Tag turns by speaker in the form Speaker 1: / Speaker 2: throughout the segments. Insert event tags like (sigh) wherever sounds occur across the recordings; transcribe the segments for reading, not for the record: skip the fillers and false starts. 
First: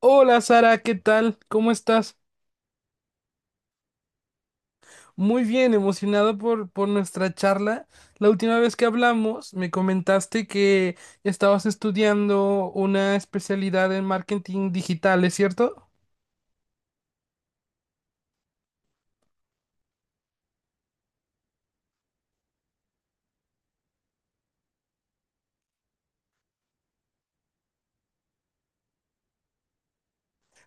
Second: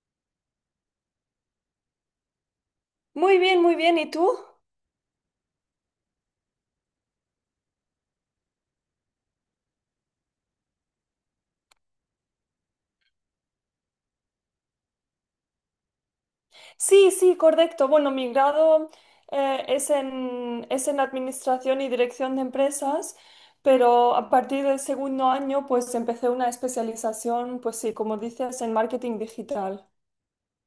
Speaker 1: Hola Sara, ¿qué tal? ¿Cómo estás?
Speaker 2: Muy bien, muy bien. ¿Y tú?
Speaker 1: Muy bien, emocionado por nuestra charla. La última vez que hablamos me comentaste que estabas estudiando una especialidad en marketing digital, ¿es cierto?
Speaker 2: Sí, sí, correcto. Bueno, mi grado es en Administración y Dirección de Empresas, pero a partir del segundo año pues empecé una especialización, pues sí, como dices, en marketing digital.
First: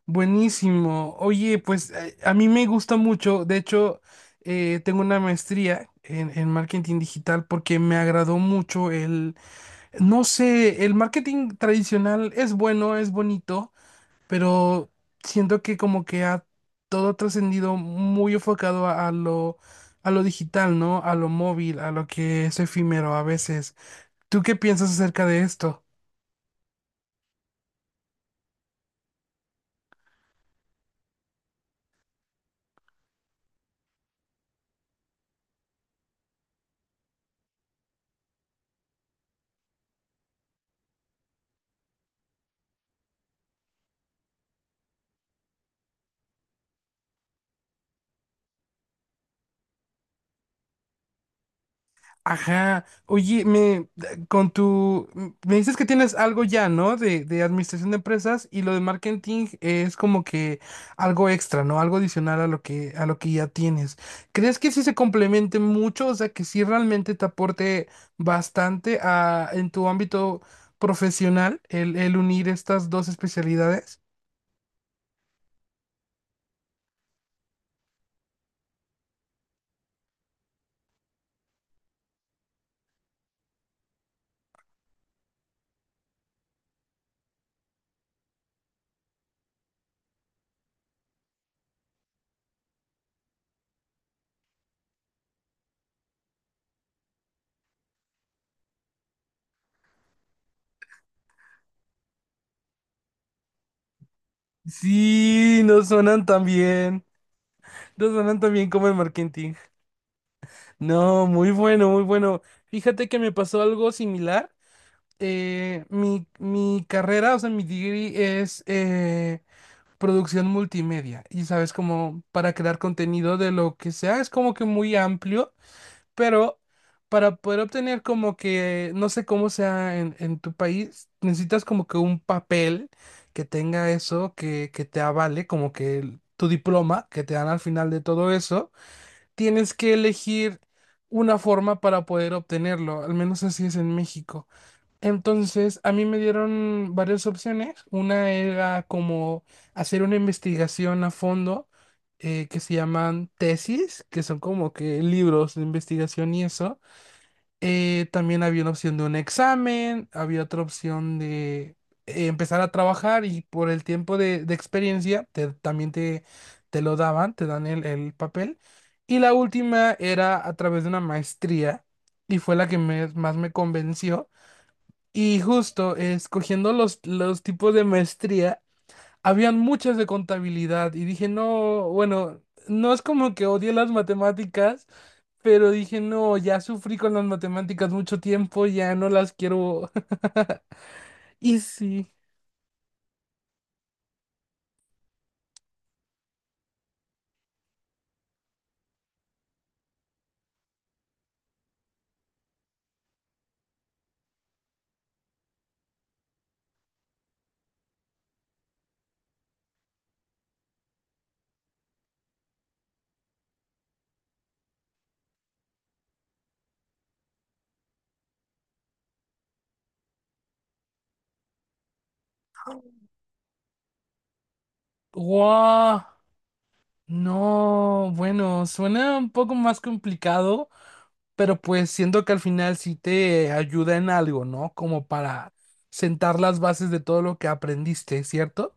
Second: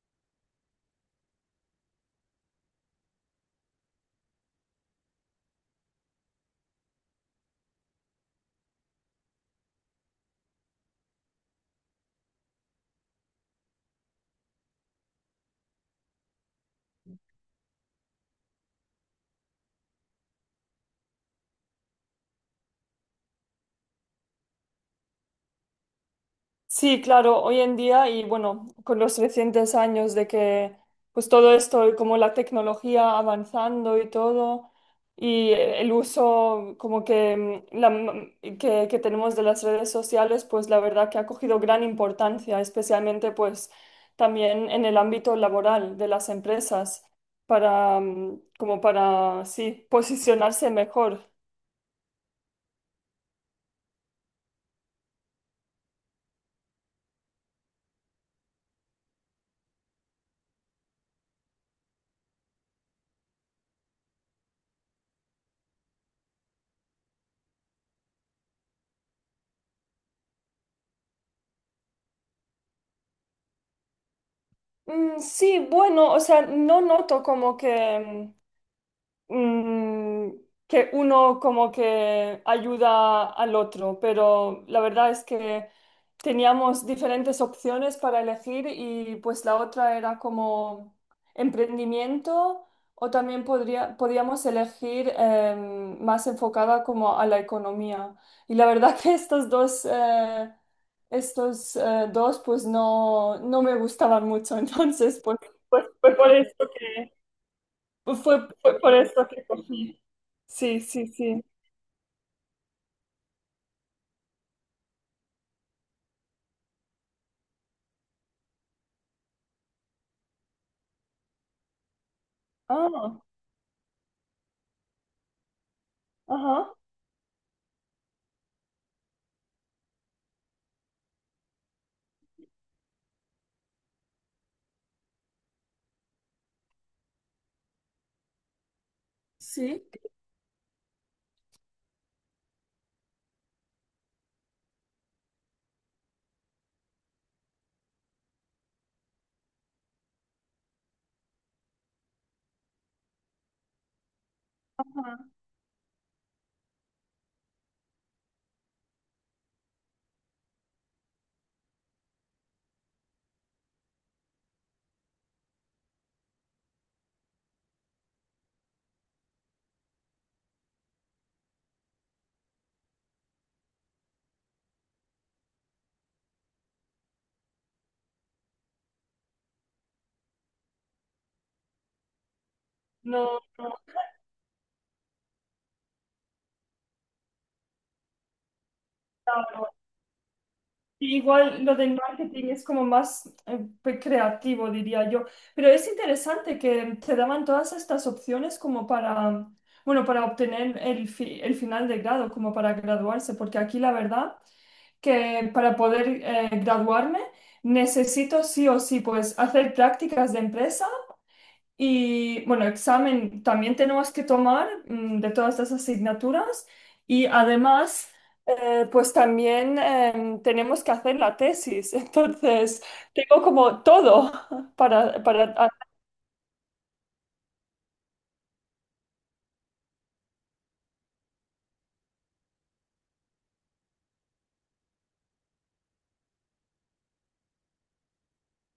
Speaker 1: Buenísimo. Oye, pues a mí me gusta mucho. De hecho, tengo una maestría en marketing digital porque me agradó mucho el. No sé, el marketing tradicional es bueno, es bonito, pero siento que como que ha todo trascendido muy enfocado a lo digital, ¿no? A lo móvil, a lo que es efímero a veces. ¿Tú qué piensas acerca de esto?
Speaker 2: Sí, claro, hoy en día y bueno, con los recientes años de que pues todo esto, como la tecnología avanzando y todo, y el uso como que, que tenemos de las redes sociales, pues la verdad que ha cogido gran importancia, especialmente pues también en el ámbito laboral de las empresas, para, como para, sí, posicionarse mejor.
Speaker 1: Ajá. Oye, me con tu me dices que tienes algo ya, ¿no? De administración de empresas y lo de marketing es como que algo extra, ¿no? Algo adicional a lo que ya tienes. ¿Crees que sí se complemente mucho? O sea, que sí realmente te aporte bastante a en tu ámbito profesional el unir estas dos especialidades.
Speaker 2: Sí, bueno, o sea, no noto como que... mm, mm, que uno como que ayuda al otro, pero la verdad es que teníamos diferentes opciones para elegir y pues la otra era como emprendimiento o también podíamos elegir más enfocada como a la economía. Y la verdad (laughs) que estos dos pues no, no me gustaban mucho, (laughs) entonces pues,
Speaker 1: Sí, no
Speaker 2: pues fue
Speaker 1: suenan
Speaker 2: por
Speaker 1: tan
Speaker 2: eso
Speaker 1: bien. No
Speaker 2: pues
Speaker 1: suenan tan bien
Speaker 2: Fue
Speaker 1: como el
Speaker 2: por esto que
Speaker 1: marketing.
Speaker 2: cogí. Sí, sí,
Speaker 1: No,
Speaker 2: sí.
Speaker 1: muy bueno, muy bueno. Fíjate que me pasó algo similar. Mi carrera, o sea, mi degree es producción multimedia. Y sabes, como para crear
Speaker 2: Ah,
Speaker 1: contenido de lo que sea, es como que muy amplio,
Speaker 2: ajá,
Speaker 1: pero para poder obtener como que, no sé cómo sea en tu país, necesitas como que un papel que tenga eso, que te avale, como que el- tu diploma que te dan al final de todo eso tienes
Speaker 2: sí.
Speaker 1: que elegir una forma para poder obtenerlo, al menos así es en México. Entonces, a mí me dieron varias opciones. Una era como hacer una investigación a fondo que se llaman tesis, que son como que libros de investigación y eso. También había una opción de un examen, había otra opción de empezar a trabajar y por el tiempo de experiencia te- también te lo daban, te dan el papel. Y la última era a través de una maestría y fue la que me- más me convenció. Y justo escogiendo los tipos de maestría. Habían muchas de contabilidad y dije, no, bueno, no es como
Speaker 2: No,
Speaker 1: que odié
Speaker 2: no,
Speaker 1: las matemáticas, pero dije, no, ya sufrí con las matemáticas mucho tiempo, ya no las
Speaker 2: claro.
Speaker 1: quiero. (laughs)
Speaker 2: Y
Speaker 1: Y
Speaker 2: igual lo del
Speaker 1: sí,
Speaker 2: marketing es como más pues, creativo, diría yo. Pero es interesante que te daban todas estas opciones como para, bueno, para obtener el final de grado, como para graduarse, porque aquí la verdad que para poder graduarme necesito sí o sí pues hacer prácticas de empresa. Y bueno, examen también tenemos que tomar de todas las asignaturas y además pues también tenemos que hacer la tesis, (laughs) entonces tengo como todo (laughs) para hacer.
Speaker 1: guau, no, bueno, suena un poco más complicado, pero pues siento que al final sí te ayuda en algo, ¿no? Como para sentar las bases de todo lo que aprendiste, ¿cierto?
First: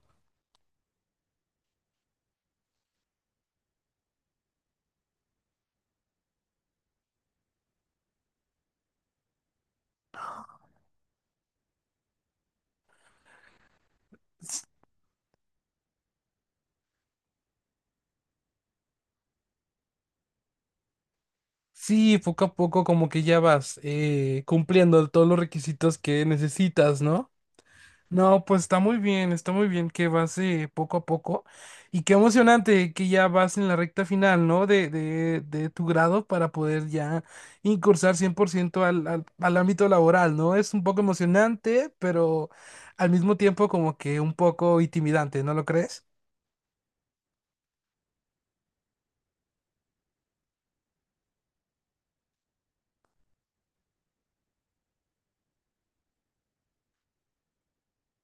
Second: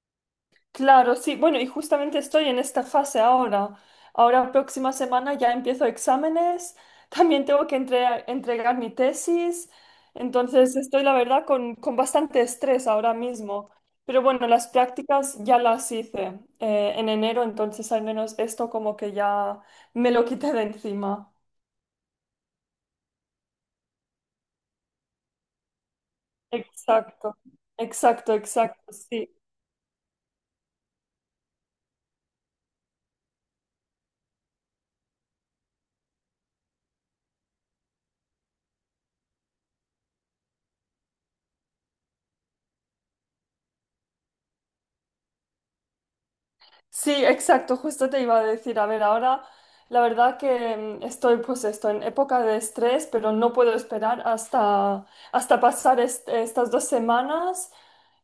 Speaker 2: Claro, sí, bueno, y justamente estoy en esta fase ahora. Ahora, próxima semana ya empiezo exámenes, (laughs) también tengo que entregar mi tesis, entonces estoy, la verdad, con bastante estrés ahora mismo. Pero bueno, las prácticas ya las hice en enero, entonces al menos esto como que ya me lo quité de encima.
Speaker 1: Sí, poco a poco como que ya vas cumpliendo todos los requisitos que necesitas, ¿no?
Speaker 2: Exacto, exacto,
Speaker 1: No, pues
Speaker 2: exacto, sí.
Speaker 1: está muy bien que vas poco a poco y qué emocionante que ya vas en la recta final, ¿no? De tu grado para poder ya incursar 100% al, al, al ámbito laboral, ¿no? Es un poco emocionante, pero al mismo tiempo como que un poco intimidante, ¿no lo crees?
Speaker 2: Sí, exacto, justo te iba a decir, a ver, ahora la verdad que estoy pues esto en época de estrés, pero no puedo esperar hasta, hasta pasar estas dos semanas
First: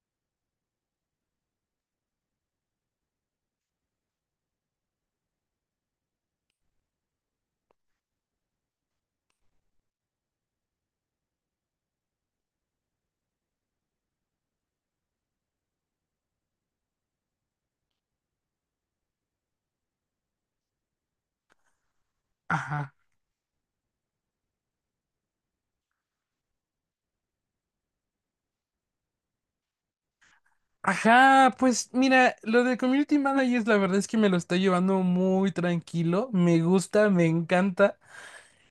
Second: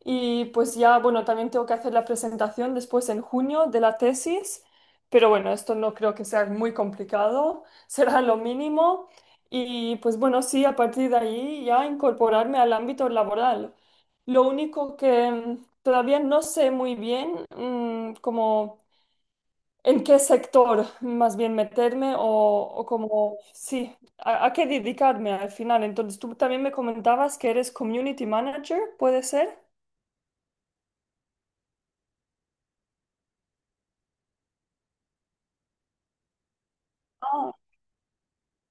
Speaker 2: y pues ya, bueno, también tengo que hacer la presentación después en junio de la tesis, pero bueno, esto no creo que sea muy complicado, (laughs) será lo mínimo y pues bueno, sí, a partir de ahí ya incorporarme al ámbito laboral. Lo único que, todavía no sé muy bien como en qué sector más bien meterme o
Speaker 1: Ajá.
Speaker 2: como, sí, a qué dedicarme al final. Entonces, tú también me comentabas que eres community manager, ¿puede ser?
Speaker 1: Ajá, pues mira, lo de Community Managers la verdad es que me lo está llevando muy tranquilo, me gusta, me
Speaker 2: Ah,
Speaker 1: encanta.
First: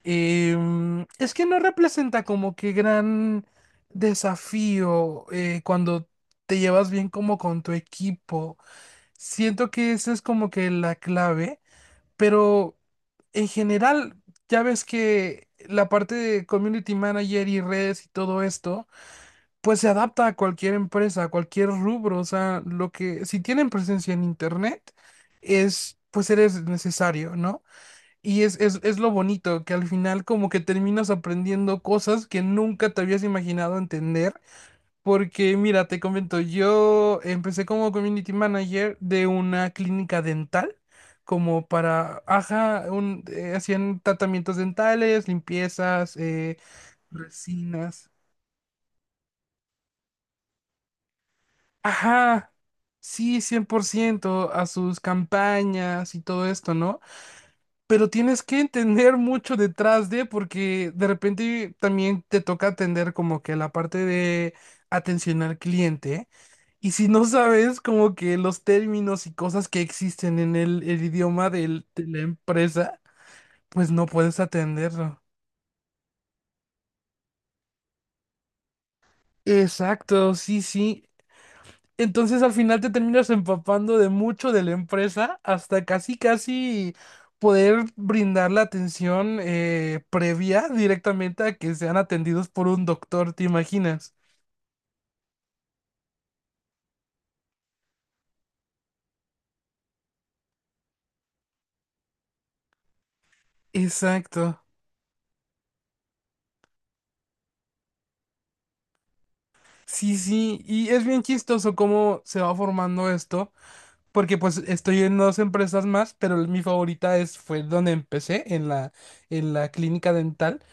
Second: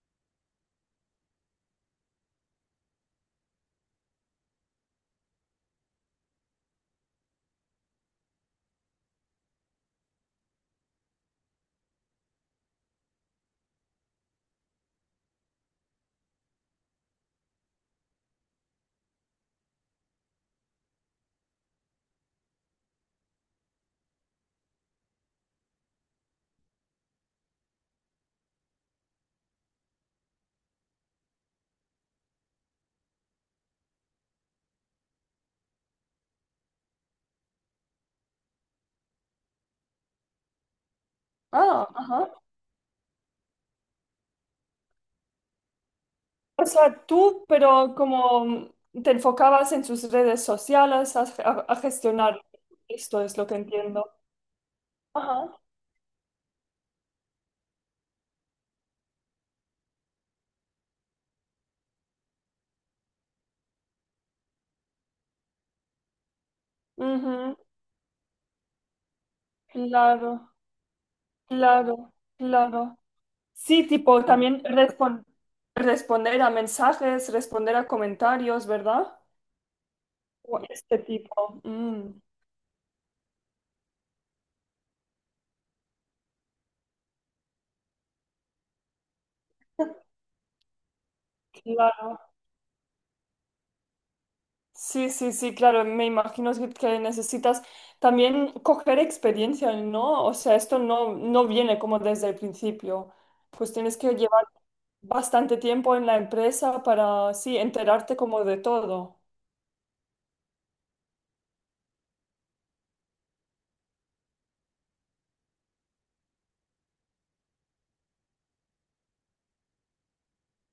Speaker 1: Es que no representa como que gran desafío cuando te llevas bien como con tu equipo. Siento que esa es como que la clave, pero en general ya ves que la parte de Community Manager y redes y todo esto pues se adapta a cualquier empresa, a cualquier rubro, o sea, lo que, si tienen presencia en internet, es, pues eres necesario, ¿no? Es lo bonito, que al final como que terminas aprendiendo cosas que nunca te habías imaginado entender, porque mira, te comento, yo empecé como community manager de una clínica dental, como
Speaker 2: ah,
Speaker 1: para,
Speaker 2: ajá.
Speaker 1: ajá, un, hacían tratamientos dentales, limpiezas,
Speaker 2: O sea, tú, pero
Speaker 1: resinas.
Speaker 2: como te enfocabas en sus redes sociales a, a gestionar.
Speaker 1: Ajá,
Speaker 2: Esto es
Speaker 1: sí,
Speaker 2: lo que
Speaker 1: cien por
Speaker 2: entiendo.
Speaker 1: ciento a sus
Speaker 2: Ajá.
Speaker 1: campañas y todo esto, ¿no? Pero tienes que entender mucho detrás de, porque de repente también te toca atender como que la parte de atención al cliente. Y si no
Speaker 2: Ujú.
Speaker 1: sabes como que los términos y cosas que existen
Speaker 2: Claro,
Speaker 1: en el idioma del- de
Speaker 2: claro,
Speaker 1: la empresa,
Speaker 2: claro. Sí,
Speaker 1: pues no
Speaker 2: tipo,
Speaker 1: puedes
Speaker 2: también
Speaker 1: atenderlo.
Speaker 2: responder a mensajes, responder a comentarios, ¿verdad?
Speaker 1: Exacto,
Speaker 2: O
Speaker 1: sí,
Speaker 2: este
Speaker 1: sí.
Speaker 2: tipo.
Speaker 1: Entonces al final te terminas empapando de mucho de la empresa hasta casi casi poder brindar la atención previa directamente a que sean
Speaker 2: Claro.
Speaker 1: atendidos por un doctor, ¿te imaginas?
Speaker 2: Sí, sí, sí, claro. Me imagino que necesitas también coger experiencia, ¿no? O sea, esto no, no viene como desde el principio. Pues tienes que llevar
Speaker 1: Exacto.
Speaker 2: bastante tiempo en la empresa para, sí, enterarte como de todo.
Speaker 1: Sí, sí, y es bien chistoso cómo se va formando esto. Porque pues estoy en dos empresas más, pero mi favorita es, fue donde empecé, en la clínica dental,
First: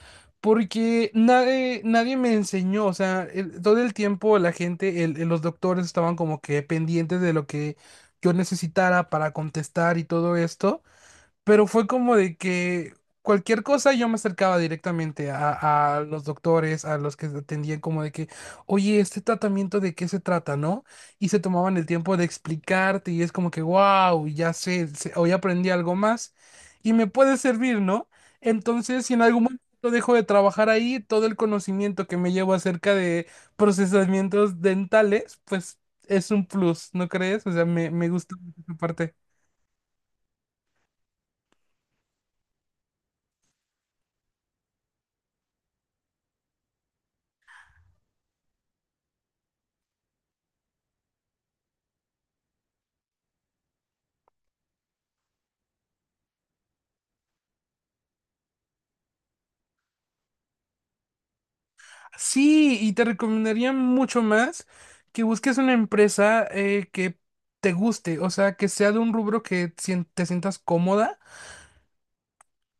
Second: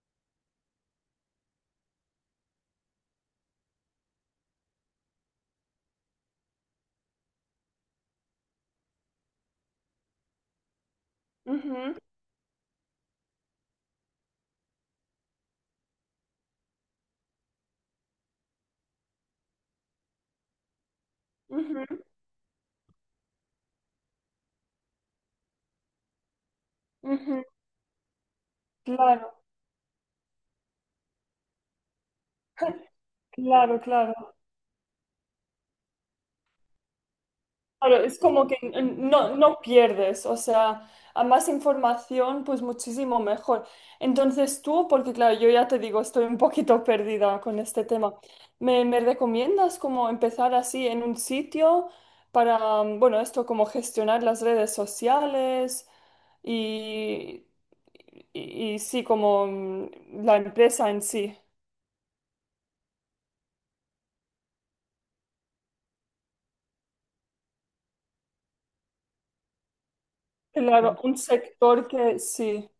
Speaker 1: porque nadie, nadie me enseñó, o sea, el- todo el tiempo la gente, el- los doctores estaban como que pendientes de lo que yo necesitara para contestar y todo esto pero fue
Speaker 2: Ujú,
Speaker 1: como de que cualquier cosa yo me acercaba directamente a los doctores, a los que atendían, como de que, oye, este tratamiento de qué se trata, ¿no? Y se tomaban el
Speaker 2: ujú,
Speaker 1: tiempo de explicarte y es como que, wow, ya sé, sé- hoy aprendí algo más y me puede
Speaker 2: ujú.
Speaker 1: servir, ¿no? Entonces, si en
Speaker 2: Claro,
Speaker 1: algún momento dejo de trabajar ahí, todo el conocimiento que me llevo
Speaker 2: (laughs)
Speaker 1: acerca de
Speaker 2: claro, claro.
Speaker 1: procesamientos dentales, pues es un plus, ¿no crees? O sea,
Speaker 2: Claro,
Speaker 1: me
Speaker 2: es
Speaker 1: gusta
Speaker 2: como que
Speaker 1: mucho esa parte.
Speaker 2: no, no pierdes, o sea, a más información, pues muchísimo mejor. Entonces tú, porque claro, yo ya te digo, estoy un poquito (laughs) perdida con este tema, ¿me, me recomiendas como empezar así en un sitio para, bueno, esto como gestionar las redes sociales y, y sí, como la empresa en sí?
Speaker 1: Sí, y te recomendaría mucho más que busques una empresa que te guste, o sea, que sea de un rubro que sien- te sientas
Speaker 2: Claro,
Speaker 1: cómoda.
Speaker 2: un sector que sí,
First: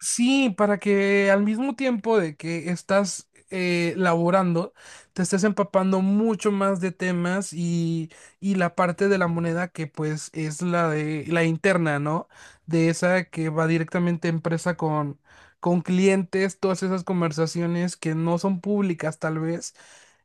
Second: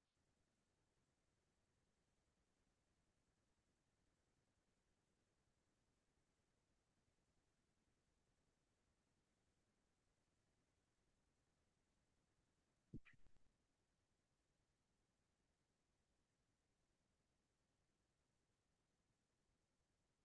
Speaker 1: Sí, para que al mismo tiempo de que estás laborando, te estés empapando mucho más de temas y la parte de la moneda que pues es la de la interna, ¿no? De esa que va directamente empresa con clientes, todas esas conversaciones que no son públicas tal vez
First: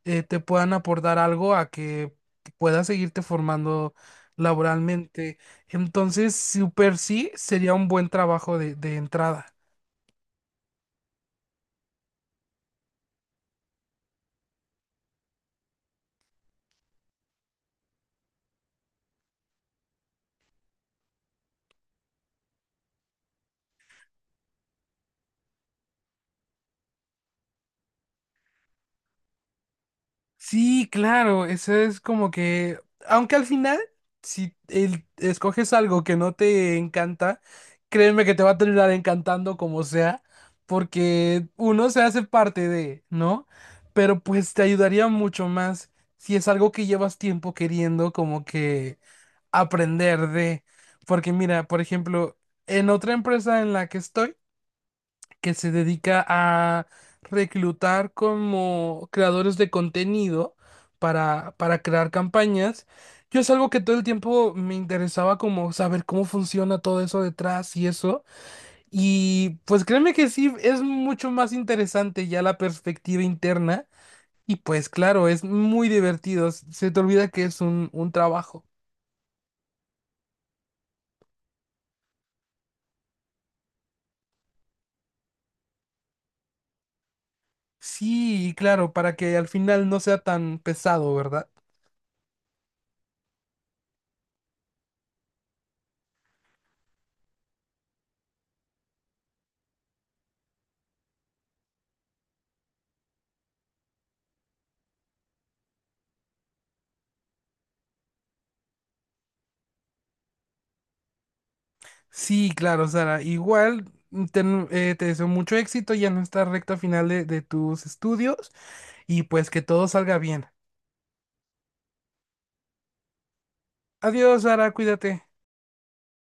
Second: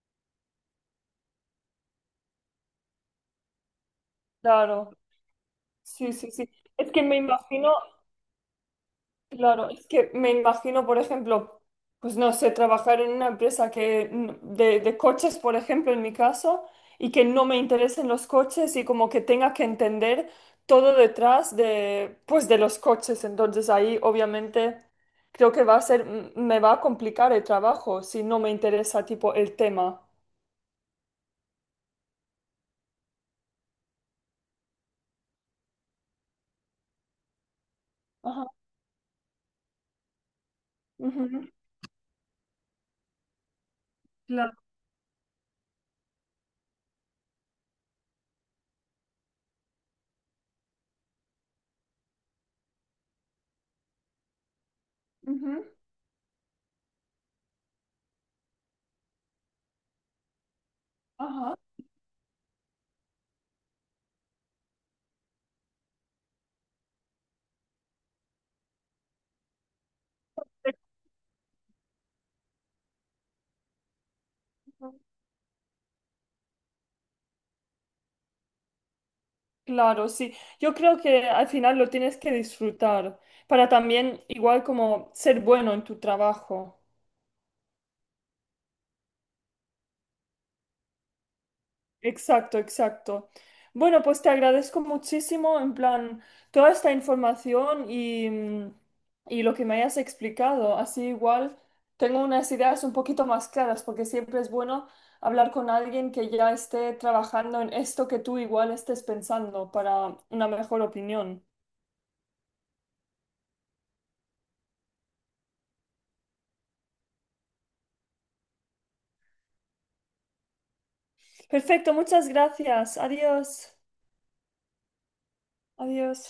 Speaker 1: te puedan aportar algo a que puedas seguirte formando
Speaker 2: claro,
Speaker 1: laboralmente.
Speaker 2: sí, sí,
Speaker 1: Entonces,
Speaker 2: sí. Es
Speaker 1: super
Speaker 2: que me
Speaker 1: sí
Speaker 2: imagino.
Speaker 1: sería un buen trabajo de entrada.
Speaker 2: Claro, es que me imagino, por ejemplo, pues no sé, trabajar en una empresa que de coches, por ejemplo, en mi caso, y que no me interesen los coches y como que tenga que entender todo detrás de, pues, de los coches. Entonces ahí obviamente creo que va a ser, me va a complicar el trabajo si no me interesa tipo el tema.
Speaker 1: Sí, claro, eso es como que, aunque al final, si el- escoges algo que no te encanta, créeme que te
Speaker 2: Ajá.
Speaker 1: va a terminar encantando como sea,
Speaker 2: Ujú,
Speaker 1: porque uno se hace parte de, ¿no? Pero
Speaker 2: claro.
Speaker 1: pues te ayudaría mucho más si es algo que llevas tiempo queriendo, como que aprender de, porque mira, por ejemplo, en otra empresa en la que estoy, que
Speaker 2: Ujú,
Speaker 1: se dedica a reclutar como creadores de contenido para,
Speaker 2: ajá.
Speaker 1: para crear campañas, yo es algo que todo el tiempo me interesaba como saber cómo funciona todo eso detrás y eso, y pues créeme que sí, es mucho más interesante ya la perspectiva interna. Y pues claro, es muy divertido, se te olvida que es un trabajo.
Speaker 2: Claro, sí. Yo creo que al final lo tienes que disfrutar para también igual como ser bueno en tu trabajo.
Speaker 1: Sí, claro, para que al final no sea tan pesado, ¿verdad?
Speaker 2: Exacto, exacto. Bueno, pues te agradezco muchísimo en plan toda esta información y, y lo que me hayas explicado. Así igual tengo unas ideas un poquito más claras porque siempre es bueno hablar con alguien que ya esté trabajando en esto que tú igual estés pensando para una mejor opinión.
Speaker 1: Sí, claro, Sara, igual ten- te deseo mucho éxito ya en esta recta final de tus estudios y pues que todo salga bien.
Speaker 2: Perfecto, muchas gracias. Adiós.
Speaker 1: Adiós, Sara, cuídate.
Speaker 2: Adiós.